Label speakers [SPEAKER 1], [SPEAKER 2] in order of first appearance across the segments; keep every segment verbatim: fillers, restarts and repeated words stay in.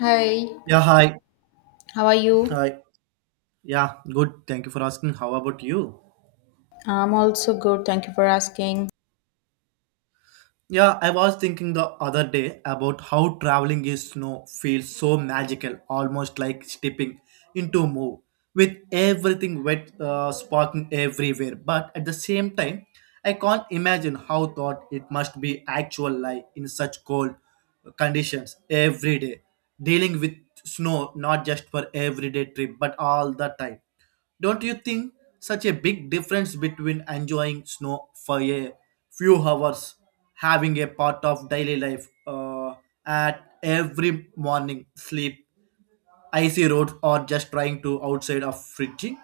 [SPEAKER 1] Hi,
[SPEAKER 2] Yeah, hi.
[SPEAKER 1] how are you?
[SPEAKER 2] Hi. Yeah, good. Thank you for asking. How about you?
[SPEAKER 1] I'm also good. Thank you for asking.
[SPEAKER 2] Yeah, I was thinking the other day about how traveling in snow feels so magical, almost like stepping into a move with everything wet, uh, sparking everywhere. But at the same time, I can't imagine how thought it must be actual life in such cold conditions every day, dealing with snow not just for everyday trip but all the time. Don't you think such a big difference between enjoying snow for a few hours, having a part of daily life uh, at every morning sleep, icy roads, or just trying to outside of fridging?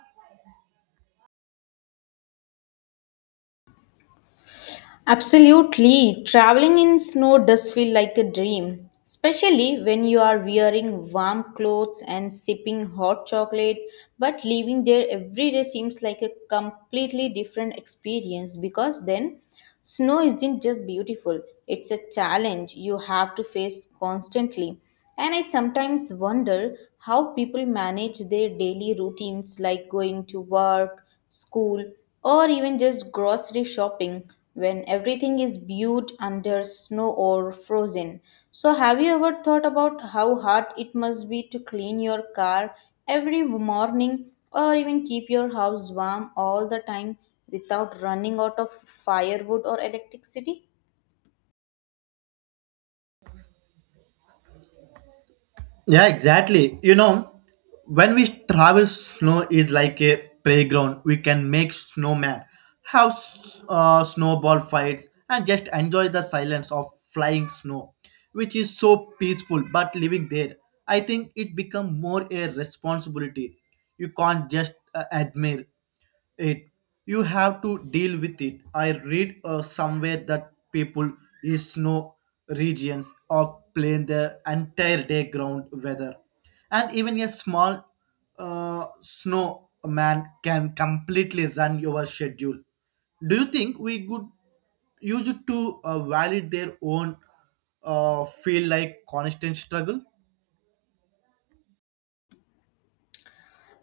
[SPEAKER 1] Absolutely. Traveling in snow does feel like a dream, especially when you are wearing warm clothes and sipping hot chocolate. But living there every day seems like a completely different experience because then snow isn't just beautiful, it's a challenge you have to face constantly. And I sometimes wonder how people manage their daily routines like going to work, school, or even just grocery shopping when everything is viewed under snow or frozen. So, have you ever thought about how hard it must be to clean your car every morning or even keep your house warm all the time without running out of firewood or electricity?
[SPEAKER 2] Yeah, exactly. You know, when we travel, snow is like a playground. We can make snowman, have s- uh, snowball fights, and just enjoy the silence of flying snow, which is so peaceful. But living there, I think it become more a responsibility. You can't just uh, admire it, you have to deal with it. I read uh, somewhere that people in snow regions of plain the entire day ground weather, and even a small uh, snow man can completely run your schedule. Do you think we could use it to uh, validate their own uh, feel like constant struggle?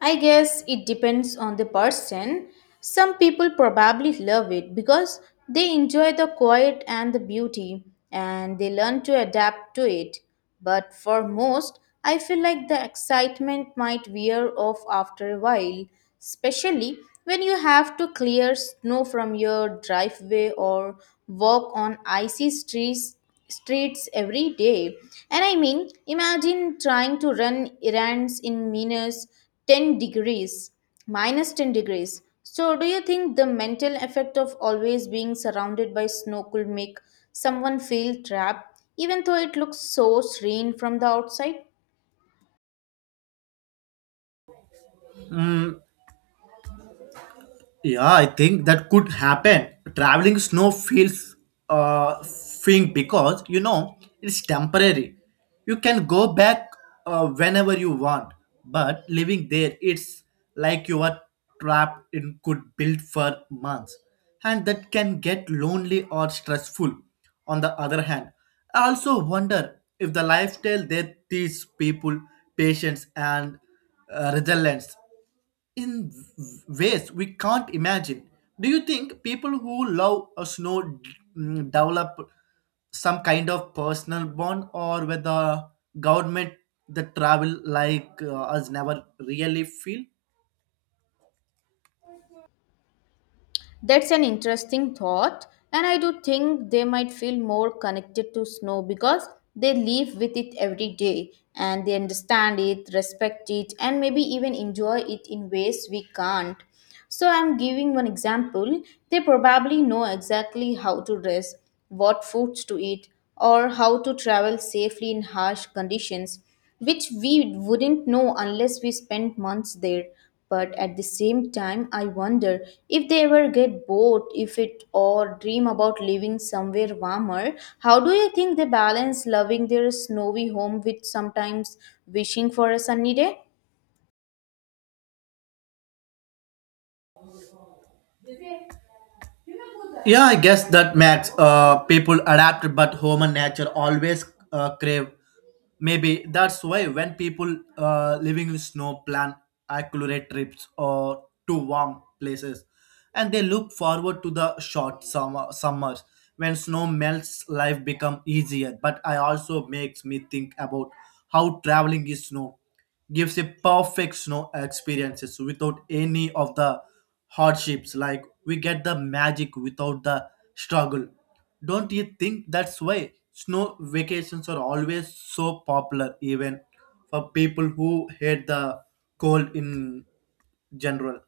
[SPEAKER 1] I guess it depends on the person. Some people probably love it because they enjoy the quiet and the beauty and they learn to adapt to it. But for most, I feel like the excitement might wear off after a while, especially when you have to clear snow from your driveway or walk on icy streets streets every day. And I mean, imagine trying to run errands in Minas ten degrees, minus ten degrees. So, do you think the mental effect of always being surrounded by snow could make someone feel trapped, even though it looks so serene from the outside?
[SPEAKER 2] Yeah, I think that could happen. Traveling snow feels uh freeing because you know it's temporary. You can go back uh, whenever you want, but living there, it's like you are trapped in could build for months, and that can get lonely or stressful. On the other hand, I also wonder if the lifestyle there teaches people patience and uh, resilience in ways we can't imagine. Do you think people who love a snow mm, develop some kind of personal bond, or whether government the travel like uh, us never really feel?
[SPEAKER 1] That's an interesting thought, and I do think they might feel more connected to snow because they live with it every day and they understand it, respect it, and maybe even enjoy it in ways we can't. So, I'm giving one example. They probably know exactly how to dress, what foods to eat, or how to travel safely in harsh conditions which we wouldn't know unless we spent months there. But at the same time, I wonder if they ever get bored if it or dream about living somewhere warmer. How do you think they balance loving their snowy home with sometimes wishing for a sunny day?
[SPEAKER 2] Yeah, I guess that makes uh, people adapt, but human nature always uh, crave. Maybe that's why when people uh, living in snow plan accurate trips or to warm places, and they look forward to the short summer summers when snow melts. Life become easier, but I also makes me think about how traveling in snow gives a perfect snow experiences without any of the hardships, like we get the magic without the struggle. Don't you think that's why snow vacations are always so popular, even for people who hate the cold in general?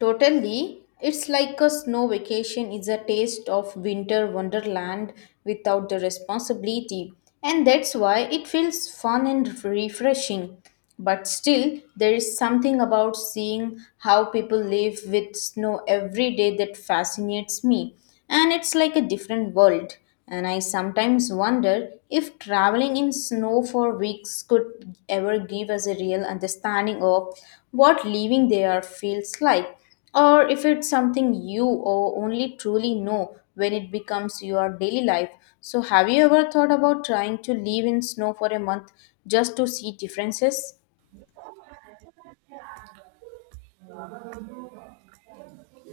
[SPEAKER 1] Totally. It's like a snow vacation is a taste of winter wonderland without the responsibility. And that's why it feels fun and refreshing. But still, there is something about seeing how people live with snow every day that fascinates me. And it's like a different world. And I sometimes wonder if traveling in snow for weeks could ever give us a real understanding of what living there feels like, or if it's something you o- only truly know when it becomes your daily life. So, have you ever thought about trying to live in snow for a month just to see differences?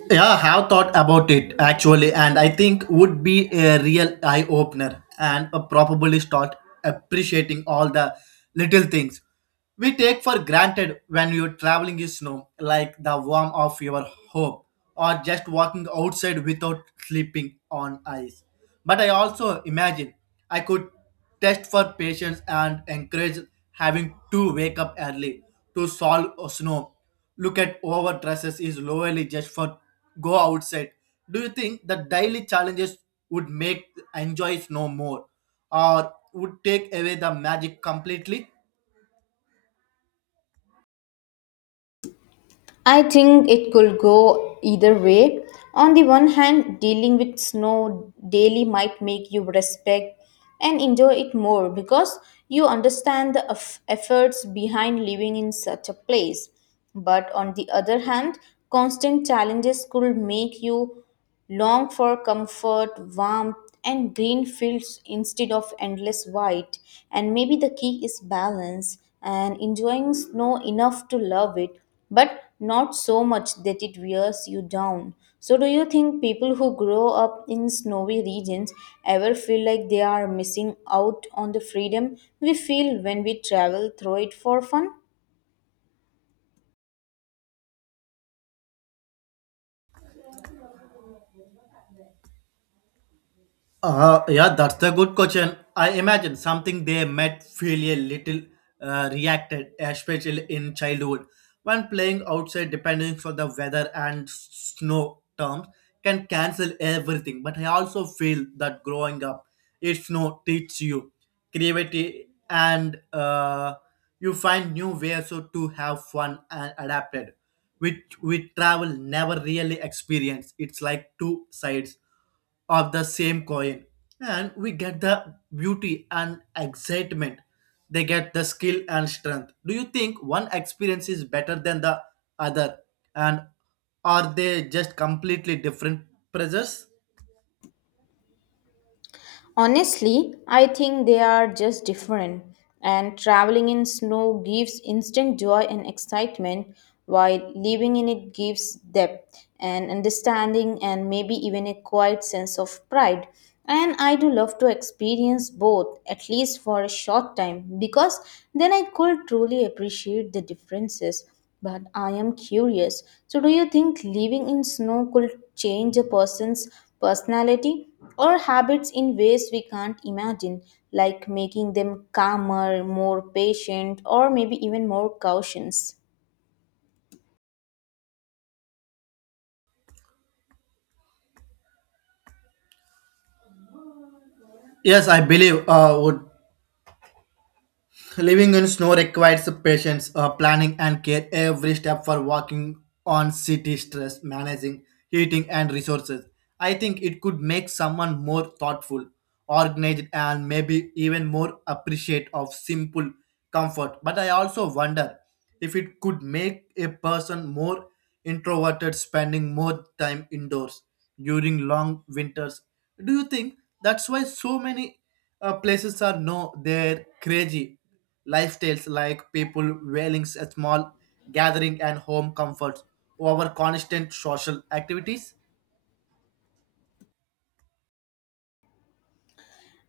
[SPEAKER 2] Yeah, I have thought about it, actually, and I think would be a real eye opener, and uh, probably start appreciating all the little things we take for granted when you're traveling in snow, like the warmth of your home or just walking outside without sleeping on ice. But I also imagine I could test for patience and encourage having to wake up early to solve uh, snow, look at overdresses is lowly just for go outside. Do you think the daily challenges would make enjoys no more, or would take away the magic completely?
[SPEAKER 1] I think it could go either way. On the one hand, dealing with snow daily might make you respect and enjoy it more because you understand the eff- efforts behind living in such a place. But on the other hand, constant challenges could make you long for comfort, warmth, and green fields instead of endless white. And maybe the key is balance and enjoying snow enough to love it, but not so much that it wears you down. So, do you think people who grow up in snowy regions ever feel like they are missing out on the freedom we feel when we travel through it for fun?
[SPEAKER 2] Uh, yeah, that's a good question. I imagine something they might feel a little uh, reacted, especially in childhood, when playing outside, depending on the weather and s- snow terms, can cancel everything. But I also feel that growing up, it's no teach you creativity, and uh, you find new ways so to have fun and adapted, which we travel never really experience. It's like two sides of the same coin. And we get the beauty and excitement. They get the skill and strength. Do you think one experience is better than the other? And are they just completely different pleasures?
[SPEAKER 1] Honestly, I think they are just different, and traveling in snow gives instant joy and excitement, while living in it gives depth and understanding, and maybe even a quiet sense of pride. And I do love to experience both, at least for a short time, because then I could truly appreciate the differences but I am curious. So, do you think living in snow could change a person's personality or habits in ways we can't imagine, like making them calmer, more patient, or maybe even more cautious?
[SPEAKER 2] Yes, I believe uh, would. Living in snow requires patience, uh, planning, and care every step, for walking on city stress, managing heating and resources. I think it could make someone more thoughtful, organized, and maybe even more appreciate of simple comfort. But I also wonder if it could make a person more introverted, spending more time indoors during long winters. Do you think that's why so many uh, places are no they're crazy lifestyles, like people wailing at small gathering and home comforts over constant social activities?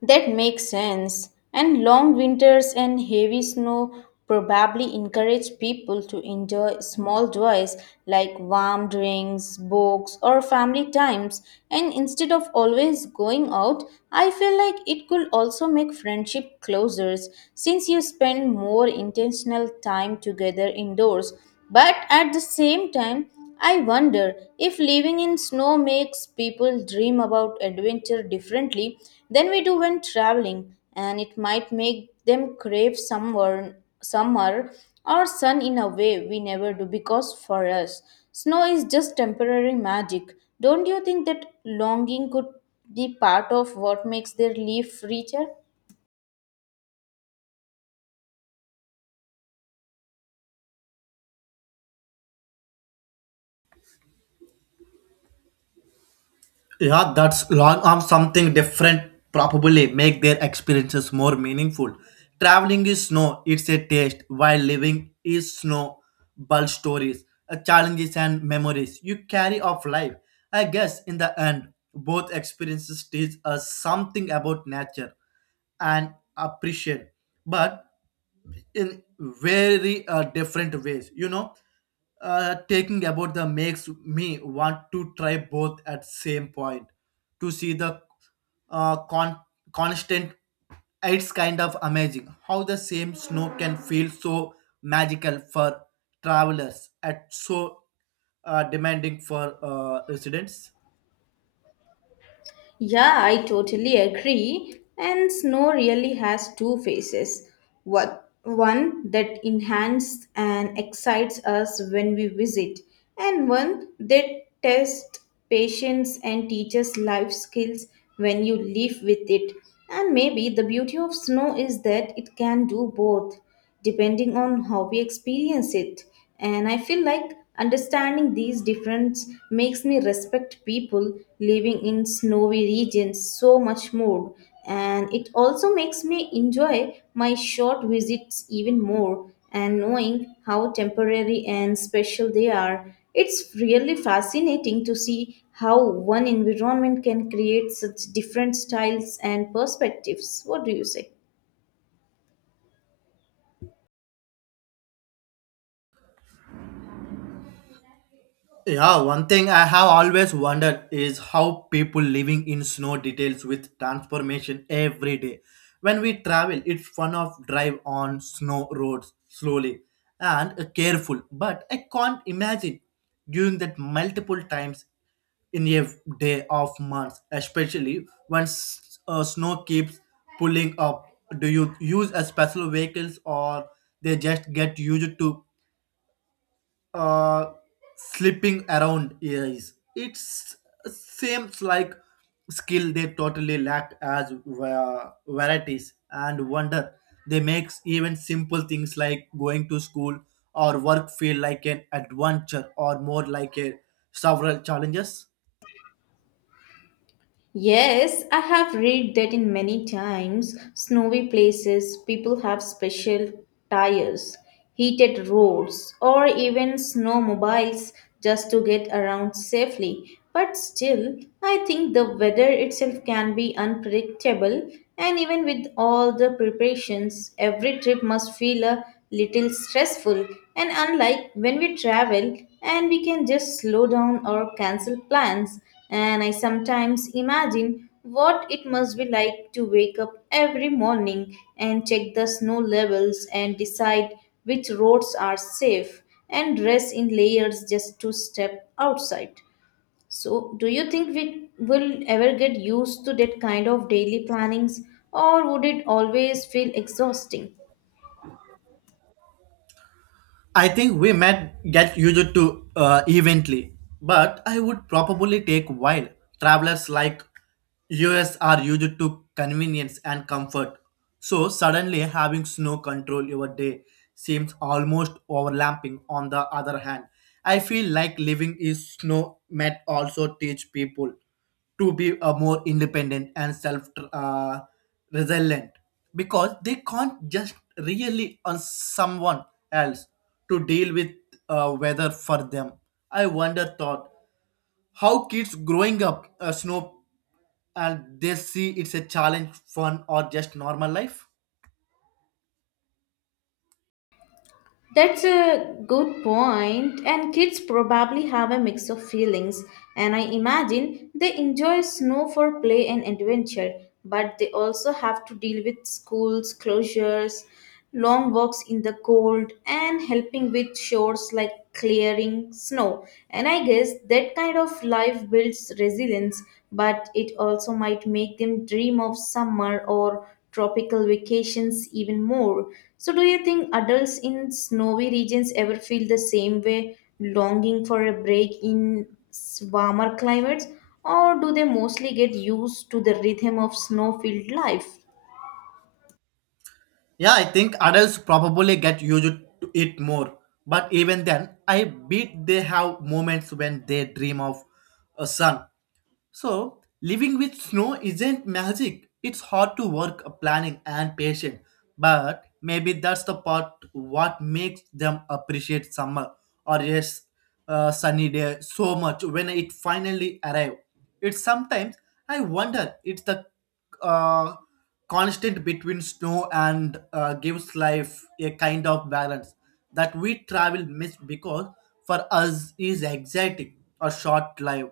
[SPEAKER 1] That makes sense. And long winters and heavy snow probably encourage people to enjoy small joys like warm drinks, books, or family times. And instead of always going out, I feel like it could also make friendship closer since you spend more intentional time together indoors. But at the same time, I wonder if living in snow makes people dream about adventure differently than we do when traveling, and it might make them crave summer, summer or sun in a way we never do because for us, snow is just temporary magic. Don't you think that longing could be part of what makes their life richer?
[SPEAKER 2] Yeah, that's long arm something different, probably make their experiences more meaningful. Traveling is snow it's a taste, while living is snow bull stories, uh, challenges and memories you carry of life. I guess in the end both experiences teach us something about nature and appreciate, but in very uh, different ways, you know. Uh, taking about the makes me want to try both at same point to see the uh, con- constant. It's kind of amazing how the same snow can feel so magical for travelers at so uh, demanding for uh, residents.
[SPEAKER 1] Yeah, I totally agree. And snow really has two faces. What one that enhances and excites us when we visit, and one that tests patience and teaches life skills when you live with it. And maybe the beauty of snow is that it can do both depending on how we experience it. And I feel like understanding these differences makes me respect people living in snowy regions so much more. And it also makes me enjoy my short visits even more and knowing how temporary and special they are. It's really fascinating to see how one environment can create such different styles and perspectives. What do you say?
[SPEAKER 2] Yeah, one thing I have always wondered is how people living in snow details with transformation every day. When we travel, it's fun of drive on snow roads slowly and careful, but I can't imagine doing that multiple times in a day of months, especially when s- uh, snow keeps pulling up. Do you use a special vehicles, or they just get used to uh, slipping around? Is it's seems like skill they totally lacked as va- varieties, and wonder they makes even simple things like going to school or work feel like an adventure, or more like a several challenges.
[SPEAKER 1] Yes, I have read that in many times snowy places people have special tires, heated roads, or even snowmobiles just to get around safely. But still, I think the weather itself can be unpredictable, and even with all the preparations, every trip must feel a little stressful. And unlike when we travel and we can just slow down or cancel plans, and I sometimes imagine what it must be like to wake up every morning and check the snow levels and decide which roads are safe and dress in layers just to step outside. So, do you think we will ever get used to that kind of daily plannings or would it always feel exhausting?
[SPEAKER 2] I think we might get used to uh, eventually, but I would probably take a while. Travelers like US are used to convenience and comfort, so suddenly having snow control your day seems almost overlapping. On the other hand, I feel like living in snow might also teach people to be uh, more independent and self uh, resilient, because they can't just really on someone else to deal with uh, weather for them. I wonder thought how kids growing up uh, snow and they see it's a challenge fun, or just normal life.
[SPEAKER 1] That's a good point, and kids probably have a mix of feelings. And I imagine they enjoy snow for play and adventure, but they also have to deal with schools closures, long walks in the cold, and helping with chores like clearing snow. And I guess that kind of life builds resilience, but it also might make them dream of summer or tropical vacations even more. So, do you think adults in snowy regions ever feel the same way, longing for a break in s- warmer climates, or do they mostly get used to the rhythm of snow filled life?
[SPEAKER 2] Yeah, I think adults probably get used to it more, but even then I bet they have moments when they dream of a sun. So, living with snow isn't magic. It's hard to work, planning, and patience. But maybe that's the part what makes them appreciate summer, or yes, uh, sunny day, so much when it finally arrives. It's sometimes I wonder it's the uh, constant between snow and uh, gives life a kind of balance that we travel miss, because for us is exciting or short life.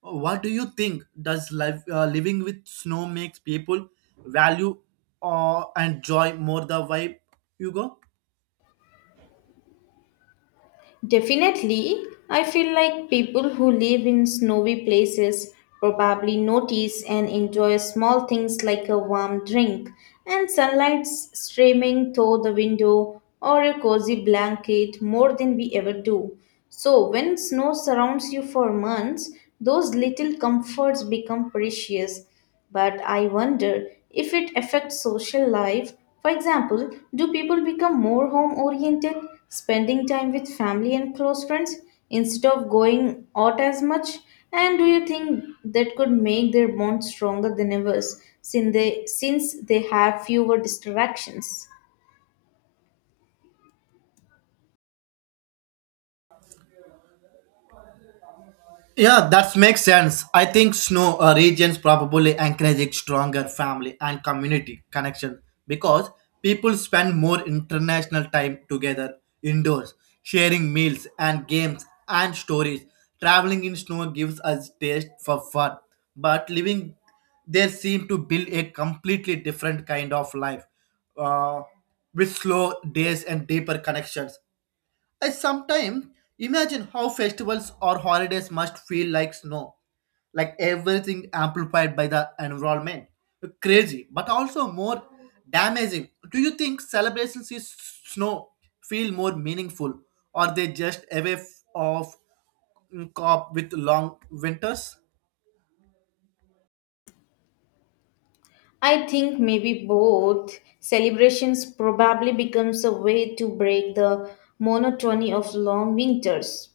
[SPEAKER 2] What do you think? Does life uh, living with snow makes people value uh, and joy more the vibe you go?
[SPEAKER 1] Definitely, I feel like people who live in snowy places probably notice and enjoy small things like a warm drink and sunlight streaming through the window or a cozy blanket more than we ever do. So, when snow surrounds you for months, those little comforts become precious but I wonder if it affects social life. For example, do people become more home oriented, spending time with family and close friends instead of going out as much? And do you think that could make their bond stronger than ever since they, since they have fewer distractions?
[SPEAKER 2] Yeah, that makes sense. I think snow uh, regions probably encourage stronger family and community connection, because people spend more international time together indoors, sharing meals and games and stories. Traveling in snow gives us taste for fun, but living there seem to build a completely different kind of life, uh, with slow days and deeper connections. I sometimes imagine how festivals or holidays must feel like snow, like everything amplified by the environment. Crazy, but also more damaging. Do you think celebrations in snow feel more meaningful, or they just a way f- of mm, cope with long winters?
[SPEAKER 1] I think maybe both. Celebrations probably becomes a way to break the monotony of long winters.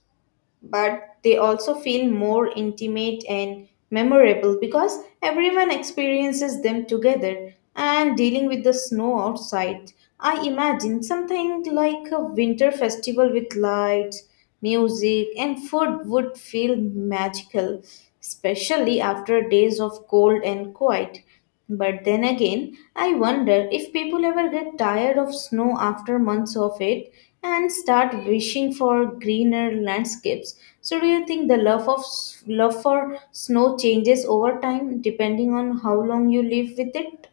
[SPEAKER 1] But they also feel more intimate and memorable because everyone experiences them together and dealing with the snow outside. I imagine something like a winter festival with lights, music, and food would feel magical, especially after days of cold and quiet. But then again, I wonder if people ever get tired of snow after months of it and start wishing for greener landscapes. So, do you think the love of s- love for snow changes over time depending on how long you live with it?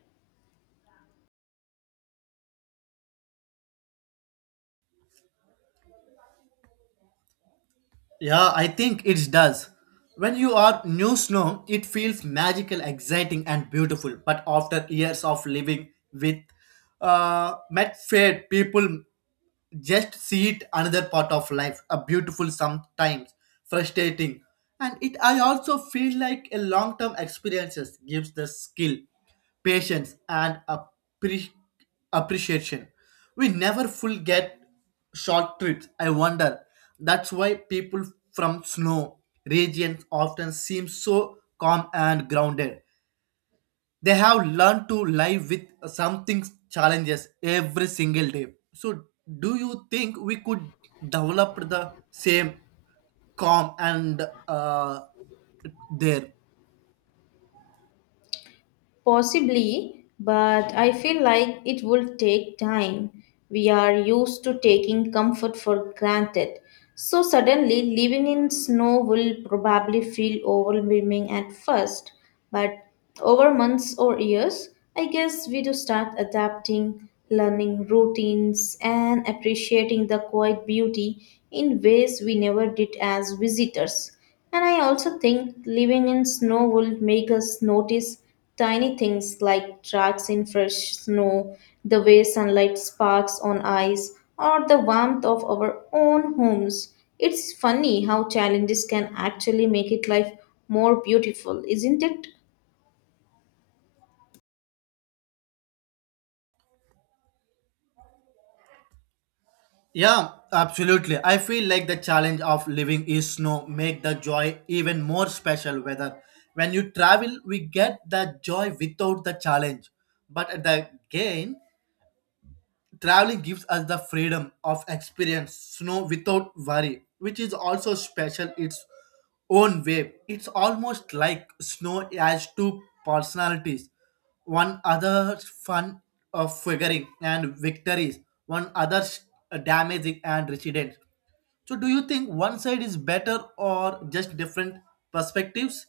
[SPEAKER 2] Yeah, I think it does. When you are new snow, it feels magical, exciting, and beautiful. But after years of living with uh, met fade, people just see it another part of life, a beautiful sometimes frustrating. And it, I also feel like a long term experiences gives the skill, patience and appre- appreciation we never full get short trips. I wonder that's why people from snow regions often seem so calm and grounded. They have learned to live with something challenges every single day. So do you think we could develop the same calm and uh, there?
[SPEAKER 1] Possibly, but I feel like it will take time. We are used to taking comfort for granted. So, suddenly, living in snow will probably feel overwhelming at first. But over months or years, I guess we do start adapting, learning routines, and appreciating the quiet beauty in ways we never did as visitors. And I also think living in snow will make us notice tiny things like tracks in fresh snow, the way sunlight sparks on ice, or the warmth of our own homes. It's funny how challenges can actually make it life more beautiful, isn't it?
[SPEAKER 2] Yeah, absolutely, I feel like the challenge of living is snow make the joy even more special, whether when you travel we get the joy without the challenge, but at the gain. Traveling gives us the freedom of experience snow without worry, which is also special its own way. It's almost like snow has two personalities. One other's fun of figuring and victories, one other's damaging and residence. So do you think one side is better, or just different perspectives?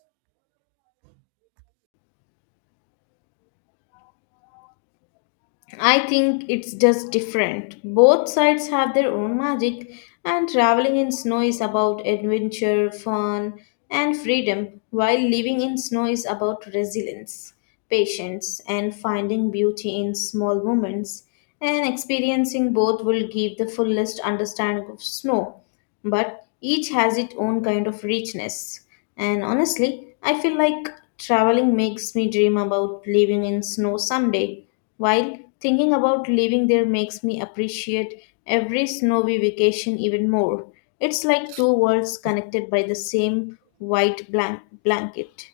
[SPEAKER 1] I think it's just different. Both sides have their own magic, and traveling in snow is about adventure, fun, and freedom, while living in snow is about resilience, patience, and finding beauty in small moments. And experiencing both will give the fullest understanding of snow, but each has its own kind of richness. And honestly, I feel like traveling makes me dream about living in snow someday while thinking about living there makes me appreciate every snowy vacation even more. It's like two worlds connected by the same white blank- blanket.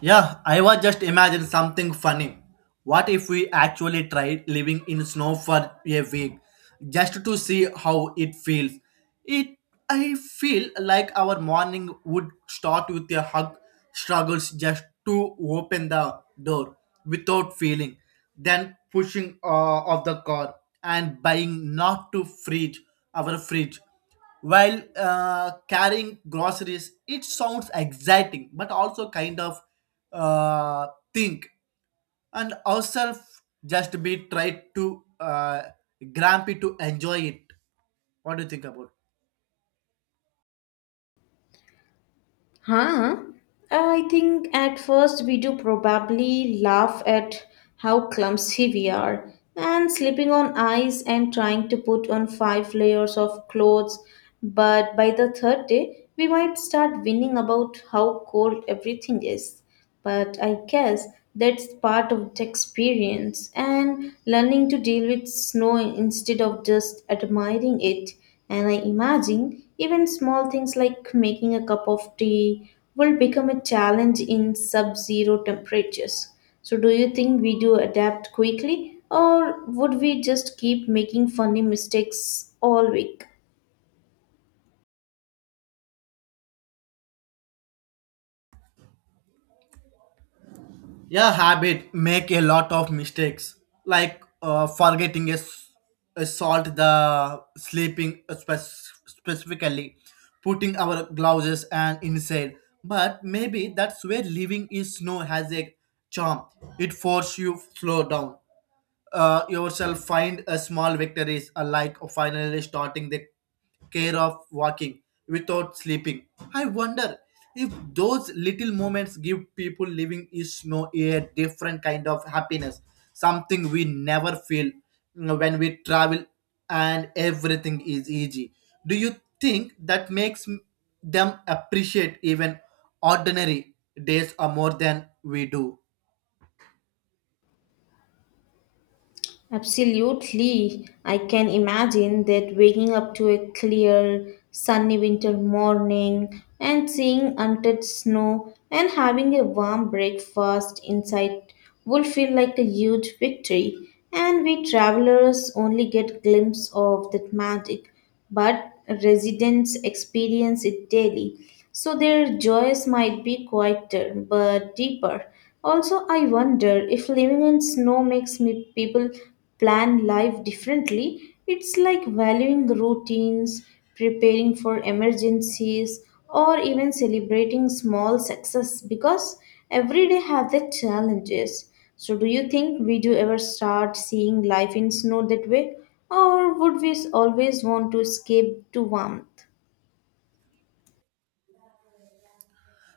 [SPEAKER 2] Yeah, I was just imagine something funny. What if we actually tried living in snow for a week just to see how it feels? It, I feel like our morning would start with a hug struggles just to open the door without feeling, then pushing uh, of the car and buying not to freeze our fridge while uh, carrying groceries. It sounds exciting, but also kind of uh, think, and ourselves just be try to uh, grumpy to enjoy it. What do you think about?
[SPEAKER 1] Huh? I think at first we do probably laugh at how clumsy we are and slipping on ice and trying to put on five layers of clothes. But by the third day, we might start whining about how cold everything is. But I guess that's part of the experience and learning to deal with snow instead of just admiring it. And I imagine even small things like making a cup of tea will become a challenge in sub zero temperatures. So, do you think we do adapt quickly, or would we just keep making funny mistakes all week?
[SPEAKER 2] Yeah, habit make a lot of mistakes, like uh, forgetting a, s- a salt the sleeping uh, spec- specifically, putting our gloves and inside. But maybe that's where living is snow has a charm. It forces you slow down, uh, yourself find a small victories, uh, like finally starting the care of walking without sleeping. I wonder if those little moments give people living in snow a different kind of happiness, something we never feel, you know, when we travel and everything is easy. Do you think that makes m- them appreciate even ordinary days, or more than we do?
[SPEAKER 1] Absolutely. I can imagine that waking up to a clear, sunny winter morning and seeing unted snow and having a warm breakfast inside would feel like a huge victory. And we travelers only get glimpse of that magic but residents experience it daily. So their joys might be quieter but deeper. Also, I wonder if living in snow makes me people plan life differently. It's like valuing routines, preparing for emergencies, or even celebrating small success because every day have their challenges. So do you think we do ever start seeing life in snow that way? Or would we always want to escape to warmth?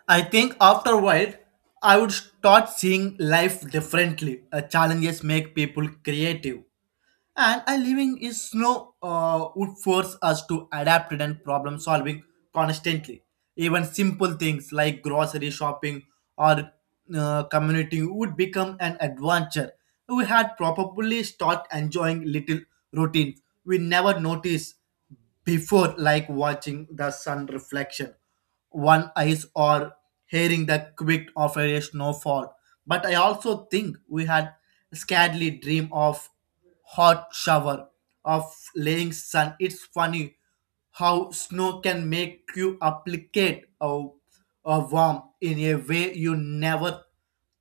[SPEAKER 2] I think after a while, I would start seeing life differently. Uh, challenges make people creative, and a living in snow uh, would force us to adapt and problem solving constantly. Even simple things like grocery shopping or uh, community would become an adventure. We had probably start enjoying little routines we never noticed before, like watching the sun reflection one eyes or hearing the quick of a snowfall. But I also think we had scarcely dream of hot shower of laying sun. It's funny how snow can make you applicate a, a warm in a way you never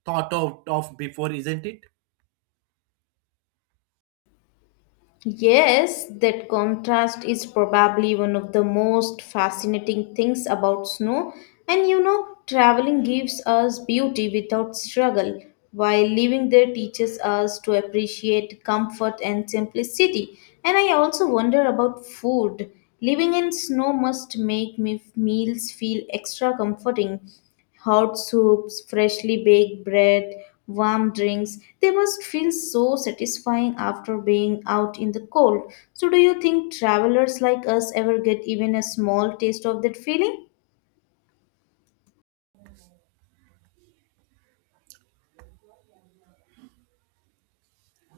[SPEAKER 2] thought out of before, isn't it?
[SPEAKER 1] Yes, that contrast is probably one of the most fascinating things about snow. And you know, traveling gives us beauty without struggle, while living there teaches us to appreciate comfort and simplicity. And I also wonder about food. Living in snow must make me meals feel extra comforting hot soups, freshly baked bread, warm drinks. They must feel so satisfying after being out in the cold. So, do you think travelers like us ever get even a small taste of that feeling?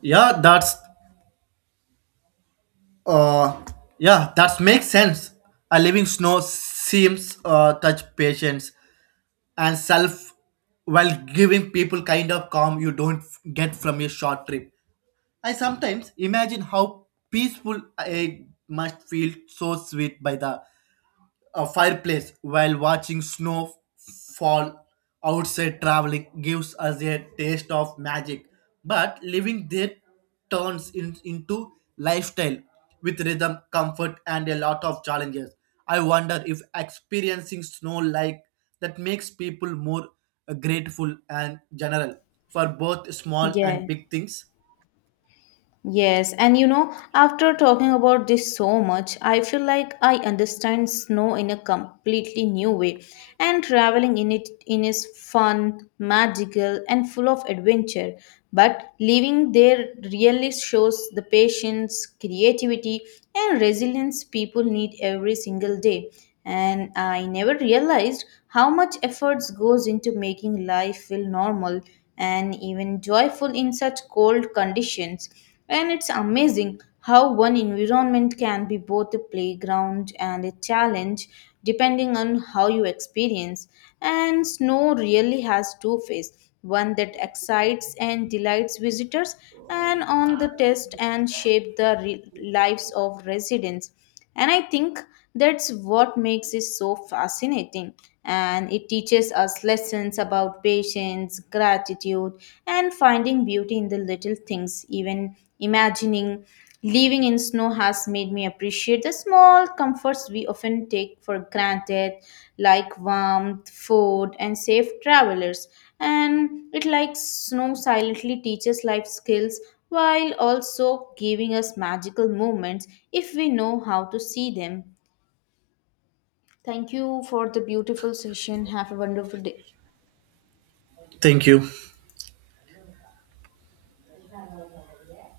[SPEAKER 2] yeah that's Uh, yeah, that makes sense. A living snow seems uh, touch patience and self, while giving people kind of calm you don't get from a short trip. I sometimes imagine how peaceful it must feel so sweet by the a fireplace while watching snow fall outside. Traveling gives us a taste of magic, but living there turns in, into lifestyle with rhythm comfort and a lot of challenges. I wonder if experiencing snow like that makes people more uh, grateful and general for both small and
[SPEAKER 1] Yeah.
[SPEAKER 2] big things.
[SPEAKER 1] Yes, and you know, after talking about this so much, I feel like I understand snow in a completely new way. And traveling in it in is fun, magical, and full of adventure. But living there really shows the patience, creativity, and resilience people need every single day. And I never realized how much efforts goes into making life feel normal and even joyful in such cold conditions and it's amazing how one environment can be both a playground and a challenge depending on how you experience. And snow really has two faces one that excites and delights visitors, and on the test and shape the re- lives of residents. And I think that's what makes it so fascinating. And it teaches us lessons about patience, gratitude, and finding beauty in the little things. Even imagining living in snow has made me appreciate the small comforts we often take for granted, like warmth, food, and safe travelers and it like snow silently teaches life skills while also giving us magical moments if we know how to see them. Thank you for the beautiful session. Have a wonderful day.
[SPEAKER 2] Thank you.